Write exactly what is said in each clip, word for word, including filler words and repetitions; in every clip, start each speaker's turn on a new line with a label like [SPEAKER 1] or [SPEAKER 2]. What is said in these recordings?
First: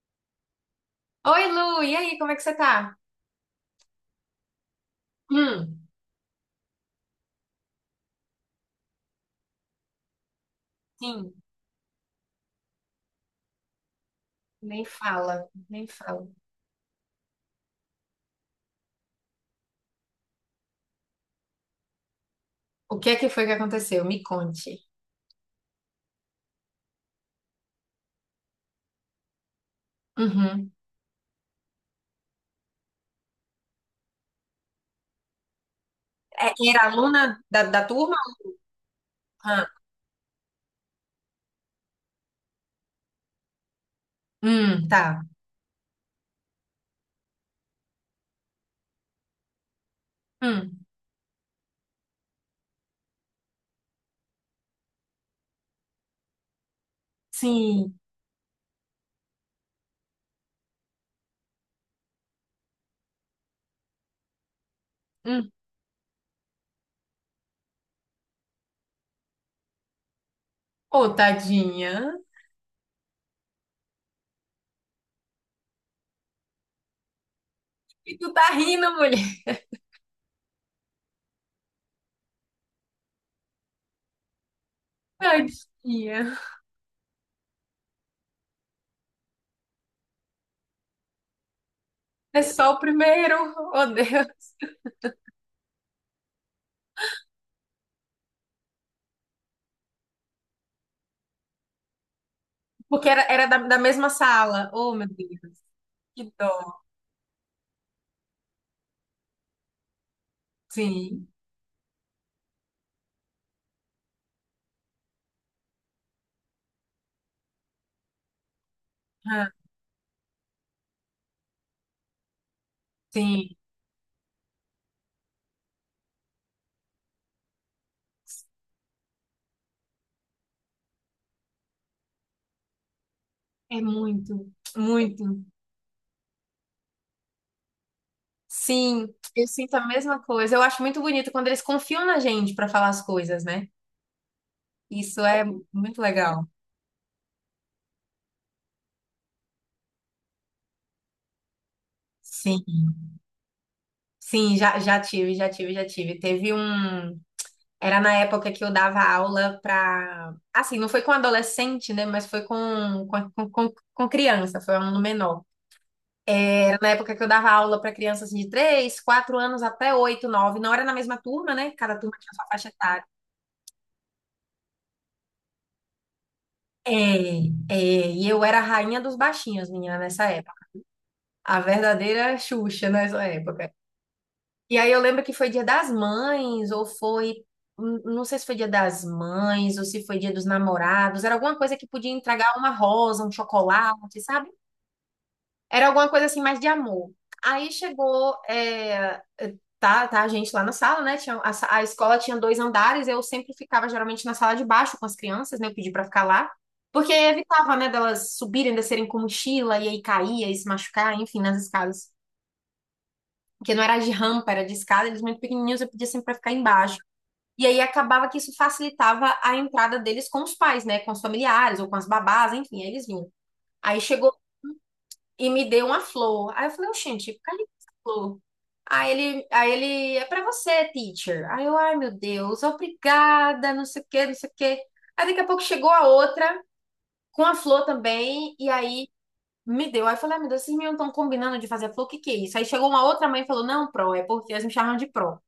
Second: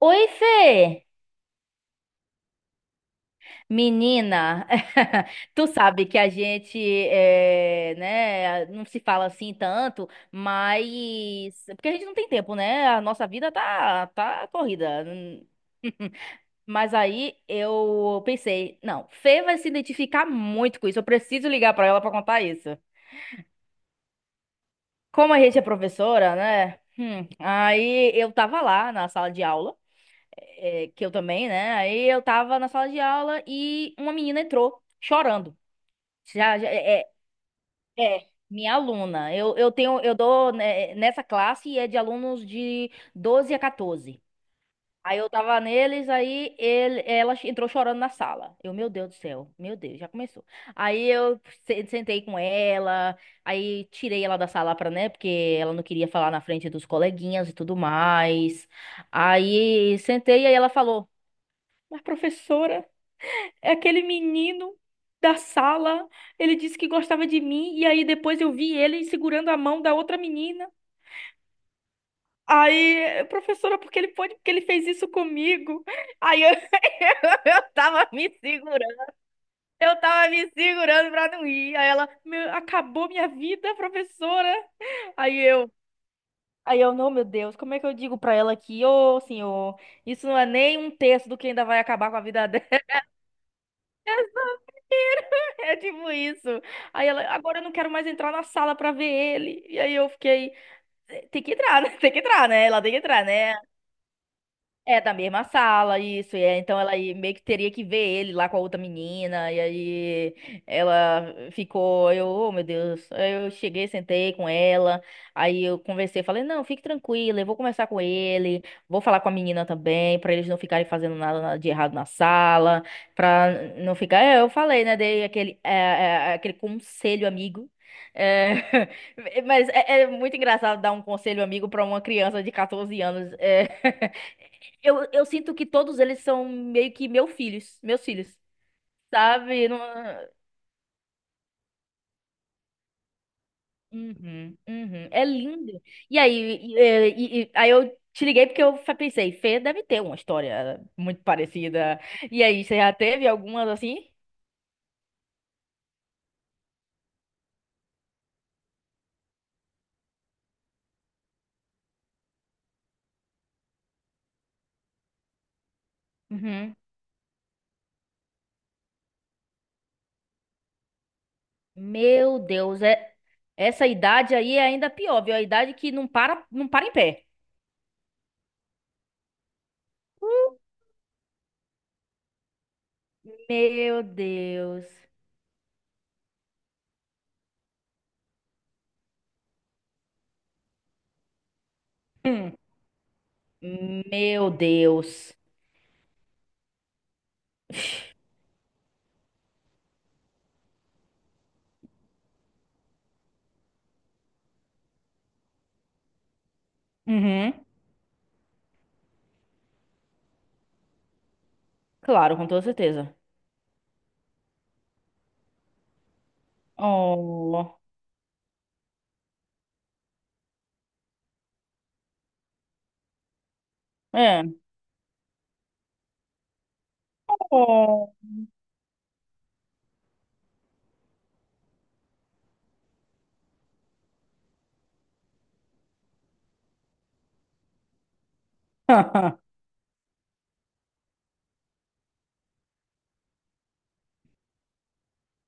[SPEAKER 1] Oi, Fê!
[SPEAKER 2] Oi, Lu, e aí, como é que você tá?
[SPEAKER 1] Menina, tu
[SPEAKER 2] Hum.
[SPEAKER 1] sabe que a gente, é, né, não se fala assim tanto,
[SPEAKER 2] Sim.
[SPEAKER 1] mas... Porque a gente não tem tempo, né? A nossa vida tá, tá
[SPEAKER 2] Nem
[SPEAKER 1] corrida.
[SPEAKER 2] fala, nem fala.
[SPEAKER 1] Mas aí eu pensei, não, Fê vai se identificar muito com isso, eu preciso ligar pra ela pra contar isso.
[SPEAKER 2] O que é que foi que aconteceu? Me conte.
[SPEAKER 1] Como a gente é professora, né? Hum, aí eu tava lá na sala de aula,
[SPEAKER 2] Uhum.
[SPEAKER 1] é, que eu também, né? Aí eu tava na sala de aula e uma menina entrou chorando.
[SPEAKER 2] É,
[SPEAKER 1] Já, já-
[SPEAKER 2] era
[SPEAKER 1] é,
[SPEAKER 2] aluna da, da turma?
[SPEAKER 1] é, é, minha aluna. Eu,
[SPEAKER 2] Ah,
[SPEAKER 1] eu tenho, eu dou, né, nessa classe é de alunos de doze a catorze.
[SPEAKER 2] hum,
[SPEAKER 1] Aí
[SPEAKER 2] tá.
[SPEAKER 1] eu tava neles, aí ele, ela entrou chorando na sala. Eu, meu Deus do céu, meu Deus, já começou.
[SPEAKER 2] Hum,
[SPEAKER 1] Aí eu se- sentei com ela, aí tirei ela da sala pra, né, porque ela não queria falar na frente dos coleguinhas e tudo
[SPEAKER 2] sim.
[SPEAKER 1] mais. Aí sentei, aí ela falou. Mas, professora, é aquele menino da
[SPEAKER 2] Hum.
[SPEAKER 1] sala. Ele disse que gostava de mim, e aí depois eu vi ele segurando a mão da outra menina.
[SPEAKER 2] Ô, tadinha.
[SPEAKER 1] Aí, professora, porque ele pode, porque ele fez isso comigo. Aí eu, eu tava
[SPEAKER 2] E
[SPEAKER 1] me
[SPEAKER 2] tu tá rindo,
[SPEAKER 1] segurando,
[SPEAKER 2] mulher.
[SPEAKER 1] eu tava me segurando pra não ir. Aí ela, "Meu, acabou minha vida, professora." Aí eu,
[SPEAKER 2] Tadinha.
[SPEAKER 1] aí eu, não, meu Deus, como é que eu digo pra ela que, ô, senhor, isso não é nem um terço do que ainda vai acabar com a
[SPEAKER 2] É
[SPEAKER 1] vida.
[SPEAKER 2] só o primeiro. Oh, Deus.
[SPEAKER 1] É tipo isso. Aí ela, agora eu não quero mais entrar na sala pra ver ele. E aí eu fiquei, tem que entrar, né? Tem que entrar, né? Ela tem que
[SPEAKER 2] Porque era,
[SPEAKER 1] entrar,
[SPEAKER 2] era
[SPEAKER 1] né?
[SPEAKER 2] da, da mesma sala. Oh,
[SPEAKER 1] É,
[SPEAKER 2] meu
[SPEAKER 1] da mesma
[SPEAKER 2] Deus.
[SPEAKER 1] sala,
[SPEAKER 2] Que
[SPEAKER 1] isso. E é, então
[SPEAKER 2] dó.
[SPEAKER 1] ela aí meio que teria que ver ele lá com a outra menina. E aí
[SPEAKER 2] Sim.
[SPEAKER 1] ela ficou, eu, oh, meu Deus. Aí eu cheguei, sentei com ela. Aí eu conversei, falei, não, fique tranquila, eu vou conversar com ele, vou falar com a
[SPEAKER 2] Ah,
[SPEAKER 1] menina também, pra eles não ficarem fazendo nada na- de errado na sala, pra
[SPEAKER 2] sim.
[SPEAKER 1] não ficar. É, eu falei, né? Dei aquele, é, é, aquele conselho amigo. É, mas é, é muito engraçado dar um conselho amigo pra uma criança de catorze anos. É.
[SPEAKER 2] É muito,
[SPEAKER 1] Eu, eu
[SPEAKER 2] muito.
[SPEAKER 1] sinto que todos eles são meio que meus filhos, meus filhos,
[SPEAKER 2] Sim, eu
[SPEAKER 1] sabe?
[SPEAKER 2] sinto
[SPEAKER 1] Não-
[SPEAKER 2] a mesma coisa. Eu acho muito bonito quando eles confiam na gente para falar as coisas, né?
[SPEAKER 1] Uhum, uhum.
[SPEAKER 2] Isso
[SPEAKER 1] É
[SPEAKER 2] é
[SPEAKER 1] lindo.
[SPEAKER 2] muito
[SPEAKER 1] E
[SPEAKER 2] legal.
[SPEAKER 1] aí, e- é, e- e- aí eu te liguei porque eu fa- pensei, Fê deve ter uma história muito parecida. E aí, você
[SPEAKER 2] Sim,
[SPEAKER 1] já teve algumas assim?
[SPEAKER 2] sim, já, já tive, já tive, já tive. Teve um. Era na época que eu dava aula para. Assim, não foi com adolescente, né? Mas foi com, com, com, com com criança, foi um aluno menor. Era
[SPEAKER 1] Uhum.
[SPEAKER 2] na época que eu dava aula para crianças assim, de três quatro anos até oito nove. Não era na mesma turma, né? Cada turma tinha
[SPEAKER 1] Meu
[SPEAKER 2] sua faixa
[SPEAKER 1] Deus,
[SPEAKER 2] etária.
[SPEAKER 1] é essa idade aí é ainda pior, viu? A idade que não para, não para em pé.
[SPEAKER 2] É, é, e eu era a rainha dos baixinhos, menina, nessa época. A verdadeira Xuxa nessa época.
[SPEAKER 1] Meu
[SPEAKER 2] E
[SPEAKER 1] Deus.
[SPEAKER 2] aí eu lembro que foi Dia das Mães, ou foi. n- Não sei se foi Dia das Mães, ou se foi Dia dos Namorados. Era alguma coisa que podia entregar uma rosa, um
[SPEAKER 1] Hum.
[SPEAKER 2] chocolate, sabe?
[SPEAKER 1] Meu Deus.
[SPEAKER 2] Era alguma coisa assim mais de amor. Aí chegou. É. Tá, tá, a gente lá na sala, né? Tinha, a, sa- a escola tinha dois andares, eu sempre ficava geralmente na sala de baixo com as crianças, né? Eu pedi pra ficar lá. Porque aí
[SPEAKER 1] Uhum.
[SPEAKER 2] evitava, né, delas subirem, descerem com mochila e aí caía e se machucar, enfim, nas escadas.
[SPEAKER 1] Claro, com toda certeza.
[SPEAKER 2] Que não era de rampa, era de escada, eles muito pequenininhos, eu pedia sempre para ficar embaixo. E
[SPEAKER 1] Oh,
[SPEAKER 2] aí acabava que isso facilitava a entrada deles com os pais, né? Com os familiares ou com as babás, enfim, aí eles vinham. Aí chegou
[SPEAKER 1] é.
[SPEAKER 2] e me deu uma flor. Aí eu falei, gente, cadê essa
[SPEAKER 1] Oh.
[SPEAKER 2] flor? Aí ele, aí ele, é pra você, teacher. Aí eu, ai meu Deus, obrigada, não sei o quê, não sei o quê. Aí daqui a pouco chegou a outra, com a flor também, e aí me deu. Aí eu falei, ai meu Deus, vocês me estão combinando de fazer a flor, o que que é isso? Aí chegou uma outra mãe e falou, não, pro, é porque eles me chamam de pro.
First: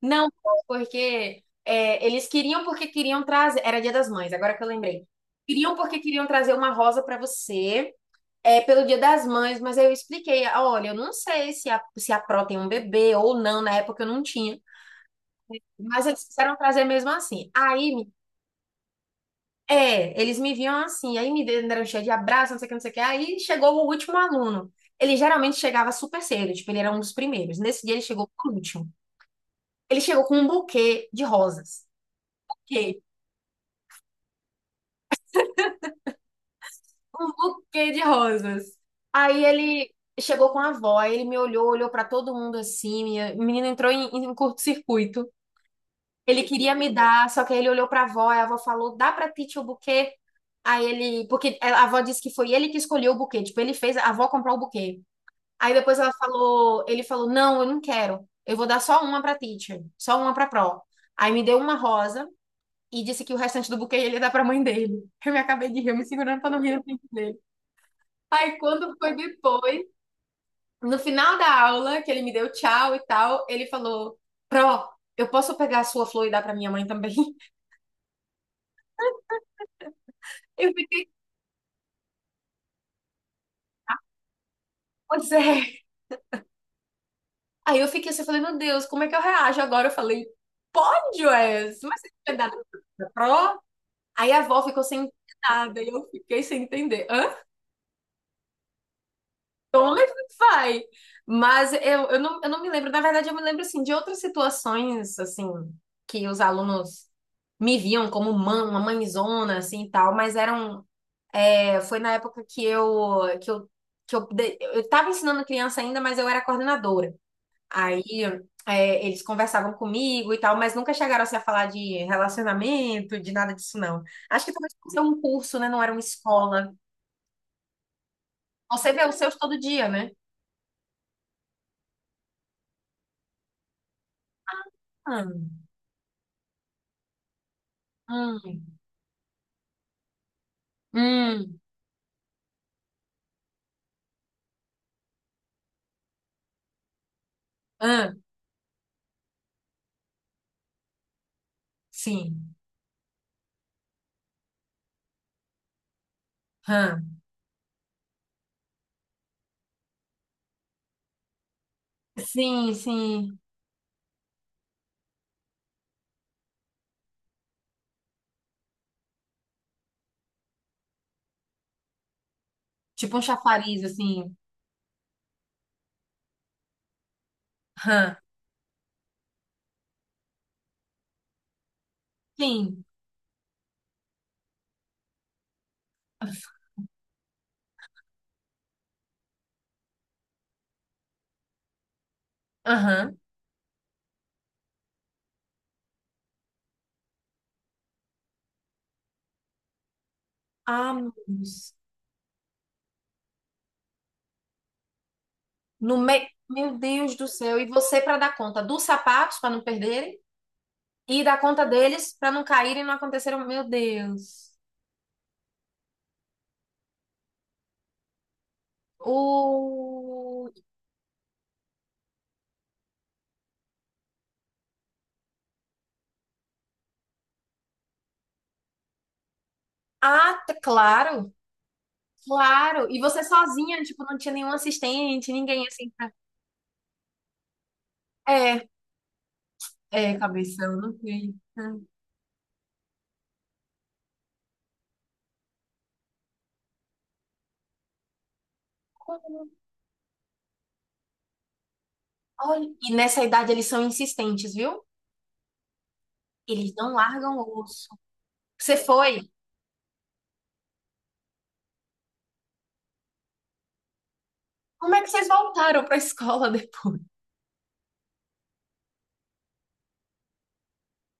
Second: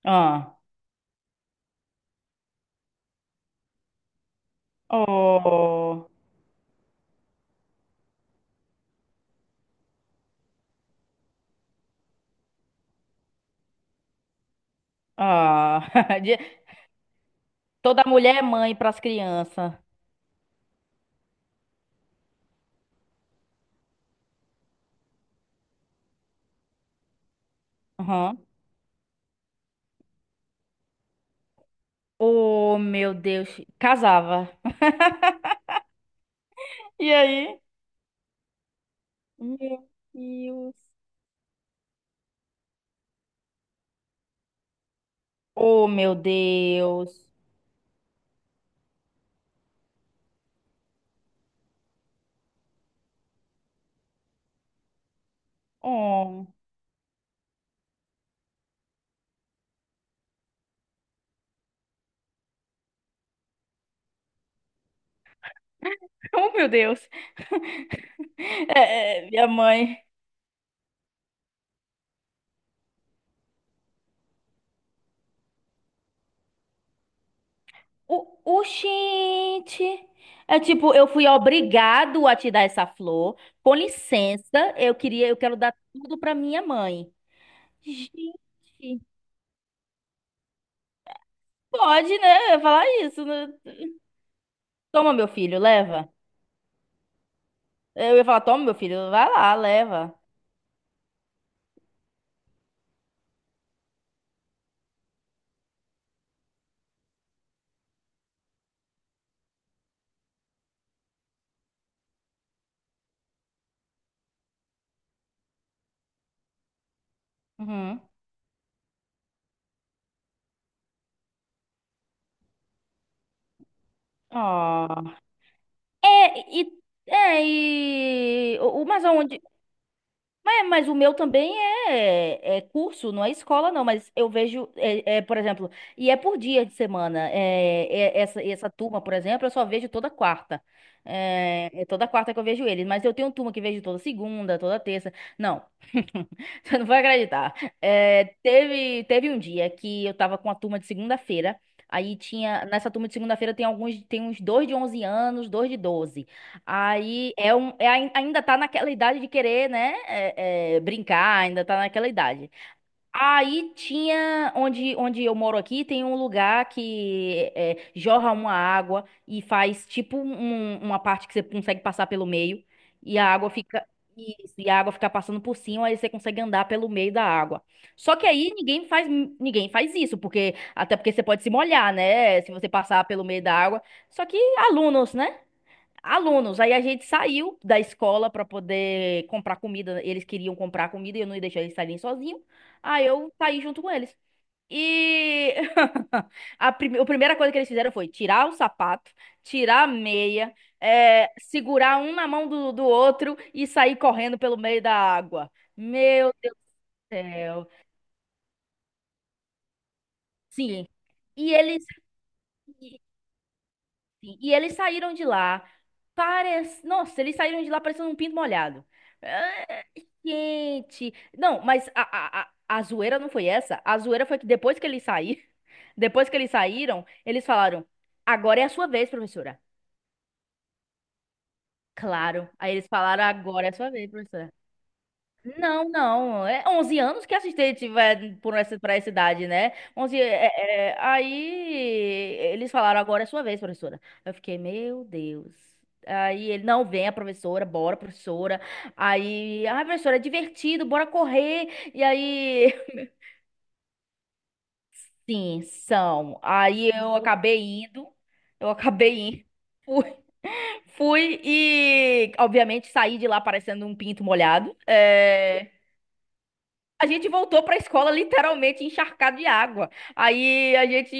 [SPEAKER 2] Não,
[SPEAKER 1] Ah.
[SPEAKER 2] porque é, eles queriam porque queriam trazer. Era Dia das Mães, agora que eu lembrei. Queriam porque
[SPEAKER 1] Oh.
[SPEAKER 2] queriam trazer uma rosa para você, é, pelo Dia das Mães, mas aí eu expliquei: "Ah, olha, eu não sei se a, se a Pro tem um bebê ou não, na época eu não tinha, mas
[SPEAKER 1] Ah.
[SPEAKER 2] eles
[SPEAKER 1] De-
[SPEAKER 2] quiseram trazer mesmo assim." Aí,
[SPEAKER 1] Toda
[SPEAKER 2] me-
[SPEAKER 1] mulher é mãe para as crianças.
[SPEAKER 2] é, eles me viam assim, aí me deram cheio de abraço, não sei o que, não sei o que. Aí chegou o último aluno. Ele geralmente chegava super cedo, tipo, ele era um dos primeiros. Nesse dia ele chegou
[SPEAKER 1] Aham.
[SPEAKER 2] por último. Ele chegou com um buquê de rosas.
[SPEAKER 1] Oh, meu Deus. Casava. E
[SPEAKER 2] Um
[SPEAKER 1] aí?
[SPEAKER 2] buquê de rosas. Aí
[SPEAKER 1] Meu
[SPEAKER 2] ele chegou com a
[SPEAKER 1] Deus.
[SPEAKER 2] avó, aí ele me olhou, olhou pra todo mundo assim, minha... o menino entrou em, em curto-circuito.
[SPEAKER 1] Oh, meu
[SPEAKER 2] Ele queria me dar,
[SPEAKER 1] Deus.
[SPEAKER 2] só que aí ele olhou pra avó, e a avó falou: "Dá pra ti tio, o buquê?" Aí ele, porque a avó disse que foi ele que escolheu o buquê, tipo, ele fez a avó comprar o buquê. Aí depois ela
[SPEAKER 1] Oh,
[SPEAKER 2] falou, ele falou: "Não, eu não quero. Eu vou dar só uma pra teacher, só uma pra pró". Aí me deu uma rosa e disse que o restante do buquê ele ia dar pra mãe dele. Eu me acabei de rir, eu me segurando pra
[SPEAKER 1] oh,
[SPEAKER 2] não
[SPEAKER 1] meu
[SPEAKER 2] rir na
[SPEAKER 1] Deus.
[SPEAKER 2] frente. Aí quando foi
[SPEAKER 1] É, é, minha
[SPEAKER 2] depois,
[SPEAKER 1] mãe.
[SPEAKER 2] no final da aula, que ele me deu tchau e tal, ele falou: Pró, eu posso pegar a sua flor e dar pra minha mãe também?
[SPEAKER 1] O, o, oxente. É
[SPEAKER 2] Eu
[SPEAKER 1] tipo, eu
[SPEAKER 2] fiquei,
[SPEAKER 1] fui obrigado a te dar essa flor. Com licença, eu queria,
[SPEAKER 2] pois
[SPEAKER 1] eu quero dar
[SPEAKER 2] é.
[SPEAKER 1] tudo para minha mãe.
[SPEAKER 2] Aí eu fiquei assim, eu falei, meu Deus,
[SPEAKER 1] Gente,
[SPEAKER 2] como é que eu reajo agora? Eu falei, pode, Wes, mas você
[SPEAKER 1] pode,
[SPEAKER 2] não
[SPEAKER 1] né?
[SPEAKER 2] vai dar
[SPEAKER 1] Eu ia falar
[SPEAKER 2] pra
[SPEAKER 1] isso, né?
[SPEAKER 2] Pró? Aí a avó ficou sem entender
[SPEAKER 1] Toma, meu filho,
[SPEAKER 2] nada e eu
[SPEAKER 1] leva.
[SPEAKER 2] fiquei sem entender.
[SPEAKER 1] Eu ia falar, toma, meu filho, vai lá,
[SPEAKER 2] Toma e
[SPEAKER 1] leva.
[SPEAKER 2] vai. Mas eu, eu, não, eu não me lembro. Na verdade, eu me lembro, assim, de outras situações, assim, que os alunos me viam como mãe, uma mãezona, assim, e tal. Mas eram... é, foi na época que eu... Que eu que eu, de- eu tava ensinando criança ainda, mas eu era coordenadora.
[SPEAKER 1] Uhum.
[SPEAKER 2] Aí é, eles conversavam comigo e tal, mas nunca chegaram assim, a falar de relacionamento, de nada disso, não. Acho que talvez por ser
[SPEAKER 1] Ó.
[SPEAKER 2] um curso, né? Não era uma
[SPEAKER 1] É,
[SPEAKER 2] escola.
[SPEAKER 1] e. É, e. o- o-
[SPEAKER 2] Você vê
[SPEAKER 1] Mas
[SPEAKER 2] os seus
[SPEAKER 1] onde.
[SPEAKER 2] todo dia, né?
[SPEAKER 1] Mas, mas o meu também é, é curso, não é escola, não. Mas eu vejo, é, é, por
[SPEAKER 2] Hum,
[SPEAKER 1] exemplo, e é por dia de semana. É, é- essa,
[SPEAKER 2] hum.
[SPEAKER 1] essa turma, por exemplo, eu só vejo toda quarta.
[SPEAKER 2] Hum,
[SPEAKER 1] É, é toda quarta que eu vejo eles. Mas eu tenho turma que vejo toda segunda, toda terça. Não, você não vai acreditar.
[SPEAKER 2] hã,
[SPEAKER 1] É, teve, teve um dia que eu tava com a turma de segunda-feira. Aí
[SPEAKER 2] sim,
[SPEAKER 1] tinha, nessa turma de segunda-feira tem alguns, tem uns dois de onze anos, dois de doze.
[SPEAKER 2] hã,
[SPEAKER 1] Aí é um, é, ai- ainda tá naquela idade de querer, né? é, é, brincar, ainda tá naquela idade.
[SPEAKER 2] sim, sim.
[SPEAKER 1] Aí tinha, onde, onde eu moro aqui, tem um lugar que é, jorra uma água e faz tipo um- um, uma parte que você consegue passar pelo meio
[SPEAKER 2] Tipo
[SPEAKER 1] e
[SPEAKER 2] um
[SPEAKER 1] a água
[SPEAKER 2] chafariz,
[SPEAKER 1] fica.
[SPEAKER 2] assim.
[SPEAKER 1] Isso, e a água fica passando por cima, aí você consegue andar pelo meio da água. Só
[SPEAKER 2] Hã.
[SPEAKER 1] que aí ninguém faz, ninguém faz isso, porque até porque você pode se molhar, né? Se você
[SPEAKER 2] Sim.
[SPEAKER 1] passar pelo meio da água. Só que alunos, né? Alunos. Aí a gente saiu da escola para poder comprar comida. Eles queriam comprar comida e eu não ia deixar eles saírem sozinhos. Aí
[SPEAKER 2] Aham.
[SPEAKER 1] eu saí junto com eles. E a, prime- a primeira coisa que eles fizeram foi tirar o sapato, tirar a meia,
[SPEAKER 2] Ah, meu
[SPEAKER 1] eh,
[SPEAKER 2] Deus.
[SPEAKER 1] segurar um na mão do, do outro e sair correndo pelo meio da água.
[SPEAKER 2] No meio.
[SPEAKER 1] Meu Deus
[SPEAKER 2] Meu
[SPEAKER 1] do
[SPEAKER 2] Deus do céu. E
[SPEAKER 1] céu.
[SPEAKER 2] você para dar conta dos sapatos para não perderem
[SPEAKER 1] Sim.
[SPEAKER 2] e dar
[SPEAKER 1] E
[SPEAKER 2] conta
[SPEAKER 1] eles.
[SPEAKER 2] deles para não caírem e não acontecerem. um, Meu
[SPEAKER 1] Sim,
[SPEAKER 2] Deus.
[SPEAKER 1] e eles saíram de lá, parece... Nossa, eles saíram de lá parecendo um pinto molhado. Ah,
[SPEAKER 2] O...
[SPEAKER 1] gente! Não, mas a, a, a, a zoeira não foi essa. A zoeira foi que depois que eles saíram, depois que eles saíram, eles falaram, agora é a sua vez, professora.
[SPEAKER 2] Ah, tá- claro,
[SPEAKER 1] Claro. Aí eles
[SPEAKER 2] claro. E você
[SPEAKER 1] falaram, agora é a
[SPEAKER 2] sozinha,
[SPEAKER 1] sua
[SPEAKER 2] tipo,
[SPEAKER 1] vez,
[SPEAKER 2] não tinha nenhum
[SPEAKER 1] professora.
[SPEAKER 2] assistente, ninguém
[SPEAKER 1] Não,
[SPEAKER 2] assim. pra-
[SPEAKER 1] não. É onze anos que assistente vai por
[SPEAKER 2] É,
[SPEAKER 1] essa, pra essa idade, né?
[SPEAKER 2] é,
[SPEAKER 1] Onze. É-
[SPEAKER 2] cabeção,
[SPEAKER 1] é-
[SPEAKER 2] não
[SPEAKER 1] é,
[SPEAKER 2] tem. Hum.
[SPEAKER 1] aí eles falaram, agora é sua vez, professora. Eu fiquei, meu Deus. Aí ele, não, vem a professora, bora, professora. Aí, ah, professora, é divertido, bora correr. E
[SPEAKER 2] Olha,
[SPEAKER 1] aí,
[SPEAKER 2] e nessa idade eles são insistentes, viu?
[SPEAKER 1] sim, são.
[SPEAKER 2] Eles
[SPEAKER 1] Aí
[SPEAKER 2] não
[SPEAKER 1] eu
[SPEAKER 2] largam o
[SPEAKER 1] acabei
[SPEAKER 2] osso.
[SPEAKER 1] indo, eu
[SPEAKER 2] Você
[SPEAKER 1] acabei
[SPEAKER 2] foi?
[SPEAKER 1] indo. Fui e, obviamente, saí de lá parecendo um pinto molhado.
[SPEAKER 2] Como é que vocês
[SPEAKER 1] É...
[SPEAKER 2] voltaram pra escola depois?
[SPEAKER 1] A gente voltou para a escola literalmente encharcado de água. Aí a gente,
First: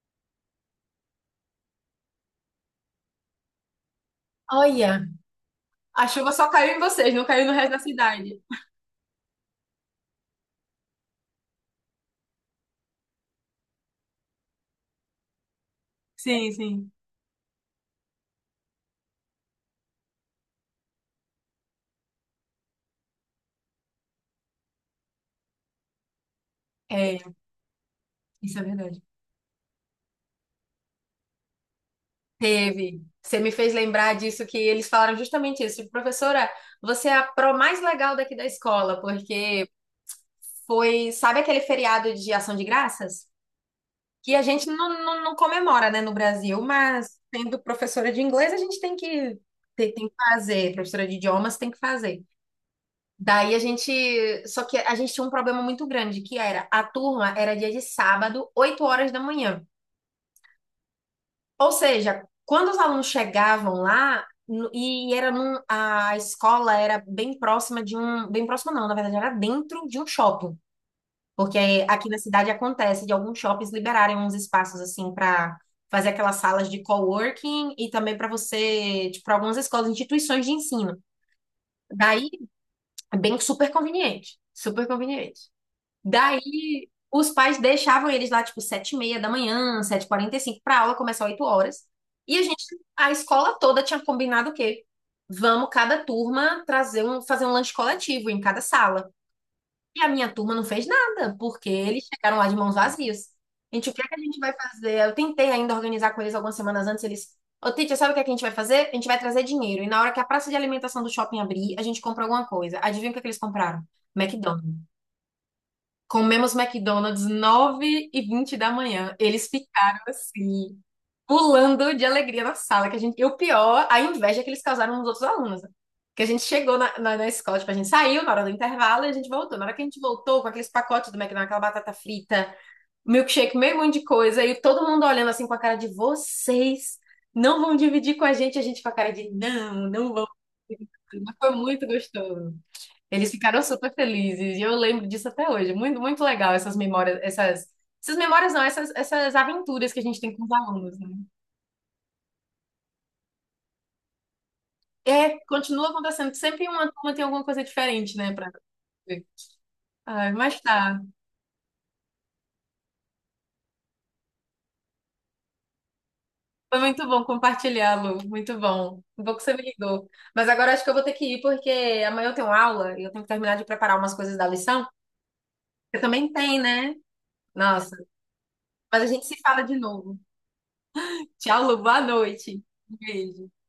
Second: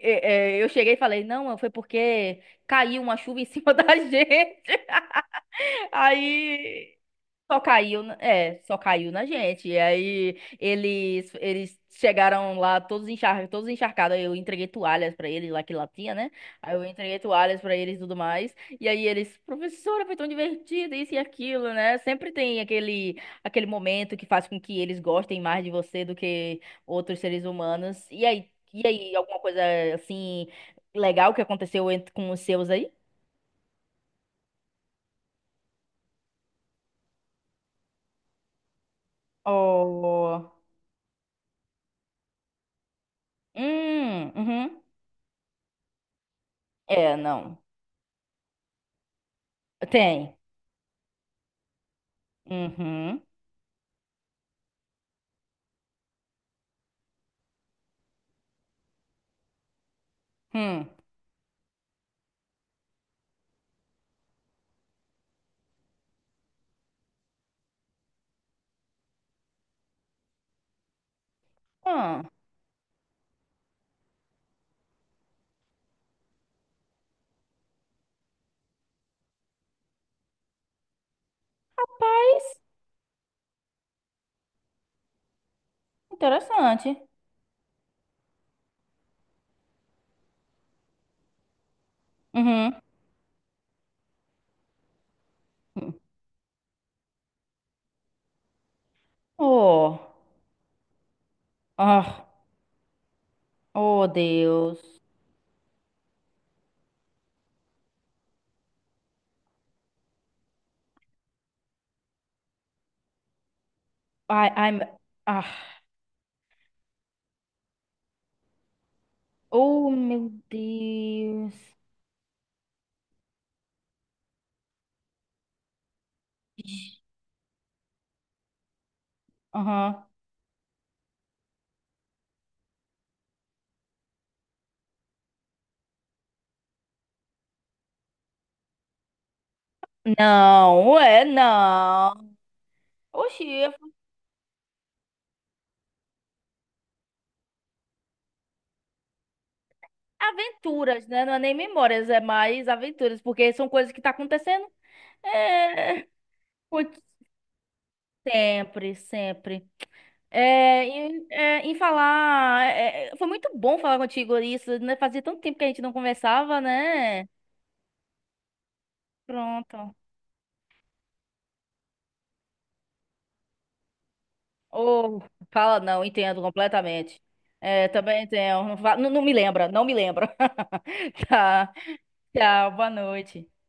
[SPEAKER 1] é, é, eu cheguei e falei, não, mãe, foi porque caiu uma chuva em cima da gente.
[SPEAKER 2] Olha, a chuva só caiu em
[SPEAKER 1] Aí
[SPEAKER 2] vocês, não caiu no
[SPEAKER 1] só
[SPEAKER 2] resto da
[SPEAKER 1] caiu, na-
[SPEAKER 2] cidade.
[SPEAKER 1] é, só caiu na gente. E aí eles eles chegaram lá todos encharcados, todos encharcados. Aí eu entreguei toalhas pra eles lá que lá tinha, né?
[SPEAKER 2] Sim,
[SPEAKER 1] Aí eu
[SPEAKER 2] sim.
[SPEAKER 1] entreguei toalhas pra eles e tudo mais. E aí eles, professora, foi tão divertido isso e aquilo, né? Sempre tem aquele aquele momento que faz com que eles gostem mais de você do que
[SPEAKER 2] É,
[SPEAKER 1] outros seres humanos. E aí,
[SPEAKER 2] isso é
[SPEAKER 1] e
[SPEAKER 2] verdade.
[SPEAKER 1] aí alguma coisa assim legal que aconteceu ent- com os seus aí?
[SPEAKER 2] Teve. Você me fez lembrar disso que eles falaram justamente isso. Tipo, professora, você é a pro mais legal daqui da escola, porque
[SPEAKER 1] Oh.
[SPEAKER 2] foi, sabe aquele feriado de Ação de Graças?
[SPEAKER 1] Hum,
[SPEAKER 2] Que a gente
[SPEAKER 1] uhum.
[SPEAKER 2] não, não, não comemora, né, no Brasil,
[SPEAKER 1] É,
[SPEAKER 2] mas sendo
[SPEAKER 1] não.
[SPEAKER 2] professora de inglês, a gente tem que, tem, tem que
[SPEAKER 1] Tem.
[SPEAKER 2] fazer, professora de idiomas tem que fazer.
[SPEAKER 1] Uhum.
[SPEAKER 2] Daí a gente, só que a gente tinha um problema muito grande, que era, a turma era dia de sábado, oito horas da manhã.
[SPEAKER 1] Hum.
[SPEAKER 2] Ou seja, quando os alunos chegavam lá, no- e era num, a escola era bem próxima de um, bem próxima não, na verdade era dentro de um shopping. Porque aqui na
[SPEAKER 1] Ah,
[SPEAKER 2] cidade acontece de alguns shoppings liberarem uns espaços assim para fazer aquelas salas de coworking e também para você, tipo, para algumas escolas, instituições de ensino. Daí,
[SPEAKER 1] rapaz,
[SPEAKER 2] é bem super conveniente, super conveniente. Daí,
[SPEAKER 1] interessante.
[SPEAKER 2] os pais deixavam eles lá, tipo, sete e meia da manhã, sete e quarenta e cinco, para aula começar oito horas. E a gente,
[SPEAKER 1] Uhum.
[SPEAKER 2] a escola toda tinha combinado o quê? Vamos
[SPEAKER 1] Hum.
[SPEAKER 2] cada turma trazer um, fazer um lanche coletivo em cada sala. E a
[SPEAKER 1] Oh.
[SPEAKER 2] minha turma não fez nada, porque eles
[SPEAKER 1] Ah.
[SPEAKER 2] chegaram lá de mãos vazias. A gente, o que é
[SPEAKER 1] Oh,
[SPEAKER 2] que a gente vai
[SPEAKER 1] Deus.
[SPEAKER 2] fazer? Eu tentei ainda organizar com eles algumas semanas antes, eles... Ô, Titi, sabe o que é que a gente vai fazer? A gente vai trazer dinheiro. E na hora que a praça de alimentação do shopping abrir, a gente compra alguma coisa. Adivinha o que é que eles compraram?
[SPEAKER 1] Ai, ai,
[SPEAKER 2] McDonald's.
[SPEAKER 1] ah.
[SPEAKER 2] Comemos McDonald's nove e vinte da manhã. Eles
[SPEAKER 1] Oh,
[SPEAKER 2] ficaram
[SPEAKER 1] meu
[SPEAKER 2] assim
[SPEAKER 1] Deus.
[SPEAKER 2] pulando de alegria na sala. Que a gente... E o pior, a inveja que eles causaram nos outros alunos, né? Que a gente chegou na, na, na escola, tipo, a gente saiu na hora do intervalo e a gente voltou. Na hora que a gente
[SPEAKER 1] Aham.
[SPEAKER 2] voltou, com aqueles pacotes do McDonald's, aquela batata frita, milkshake, meio monte de coisa, e todo mundo olhando assim com a cara de vocês não vão dividir com a gente, a gente com a cara de não, não vão dividir.
[SPEAKER 1] Não, é
[SPEAKER 2] Mas foi muito
[SPEAKER 1] não.
[SPEAKER 2] gostoso. Eles
[SPEAKER 1] Oxi,
[SPEAKER 2] ficaram super
[SPEAKER 1] eu-
[SPEAKER 2] felizes e eu lembro disso até hoje. Muito, muito legal essas memórias, essas, essas memórias não, essas, essas aventuras que a gente tem com os alunos,
[SPEAKER 1] aventuras,
[SPEAKER 2] né?
[SPEAKER 1] né? Não é nem memórias, é mais aventuras, porque são coisas que tá acontecendo.
[SPEAKER 2] É, continua
[SPEAKER 1] É.
[SPEAKER 2] acontecendo. Sempre uma turma tem alguma coisa diferente, né, pra
[SPEAKER 1] Sempre,
[SPEAKER 2] ver.
[SPEAKER 1] sempre.
[SPEAKER 2] Ai, mas
[SPEAKER 1] É,
[SPEAKER 2] tá.
[SPEAKER 1] em, é, em falar, é, é, foi muito bom falar contigo isso, né? Fazia tanto tempo que a gente não conversava,
[SPEAKER 2] Foi muito bom
[SPEAKER 1] né?
[SPEAKER 2] compartilhar, Lu. Muito bom. Um pouco você me
[SPEAKER 1] Pronto.
[SPEAKER 2] ligou. Mas agora acho que eu vou ter que ir, porque amanhã eu tenho aula e eu tenho que terminar de preparar umas coisas da lição.
[SPEAKER 1] Ou fala,
[SPEAKER 2] Você
[SPEAKER 1] não,
[SPEAKER 2] também
[SPEAKER 1] entendo
[SPEAKER 2] tem, né?
[SPEAKER 1] completamente. É,
[SPEAKER 2] Nossa.
[SPEAKER 1] também entendo. Não, fa-
[SPEAKER 2] Mas a
[SPEAKER 1] não não
[SPEAKER 2] gente
[SPEAKER 1] me
[SPEAKER 2] se fala
[SPEAKER 1] lembra,
[SPEAKER 2] de
[SPEAKER 1] não me
[SPEAKER 2] novo.
[SPEAKER 1] lembra.
[SPEAKER 2] Tchau,
[SPEAKER 1] Tá,
[SPEAKER 2] Lu. Boa noite.
[SPEAKER 1] tchau, boa
[SPEAKER 2] Um
[SPEAKER 1] noite.
[SPEAKER 2] beijo.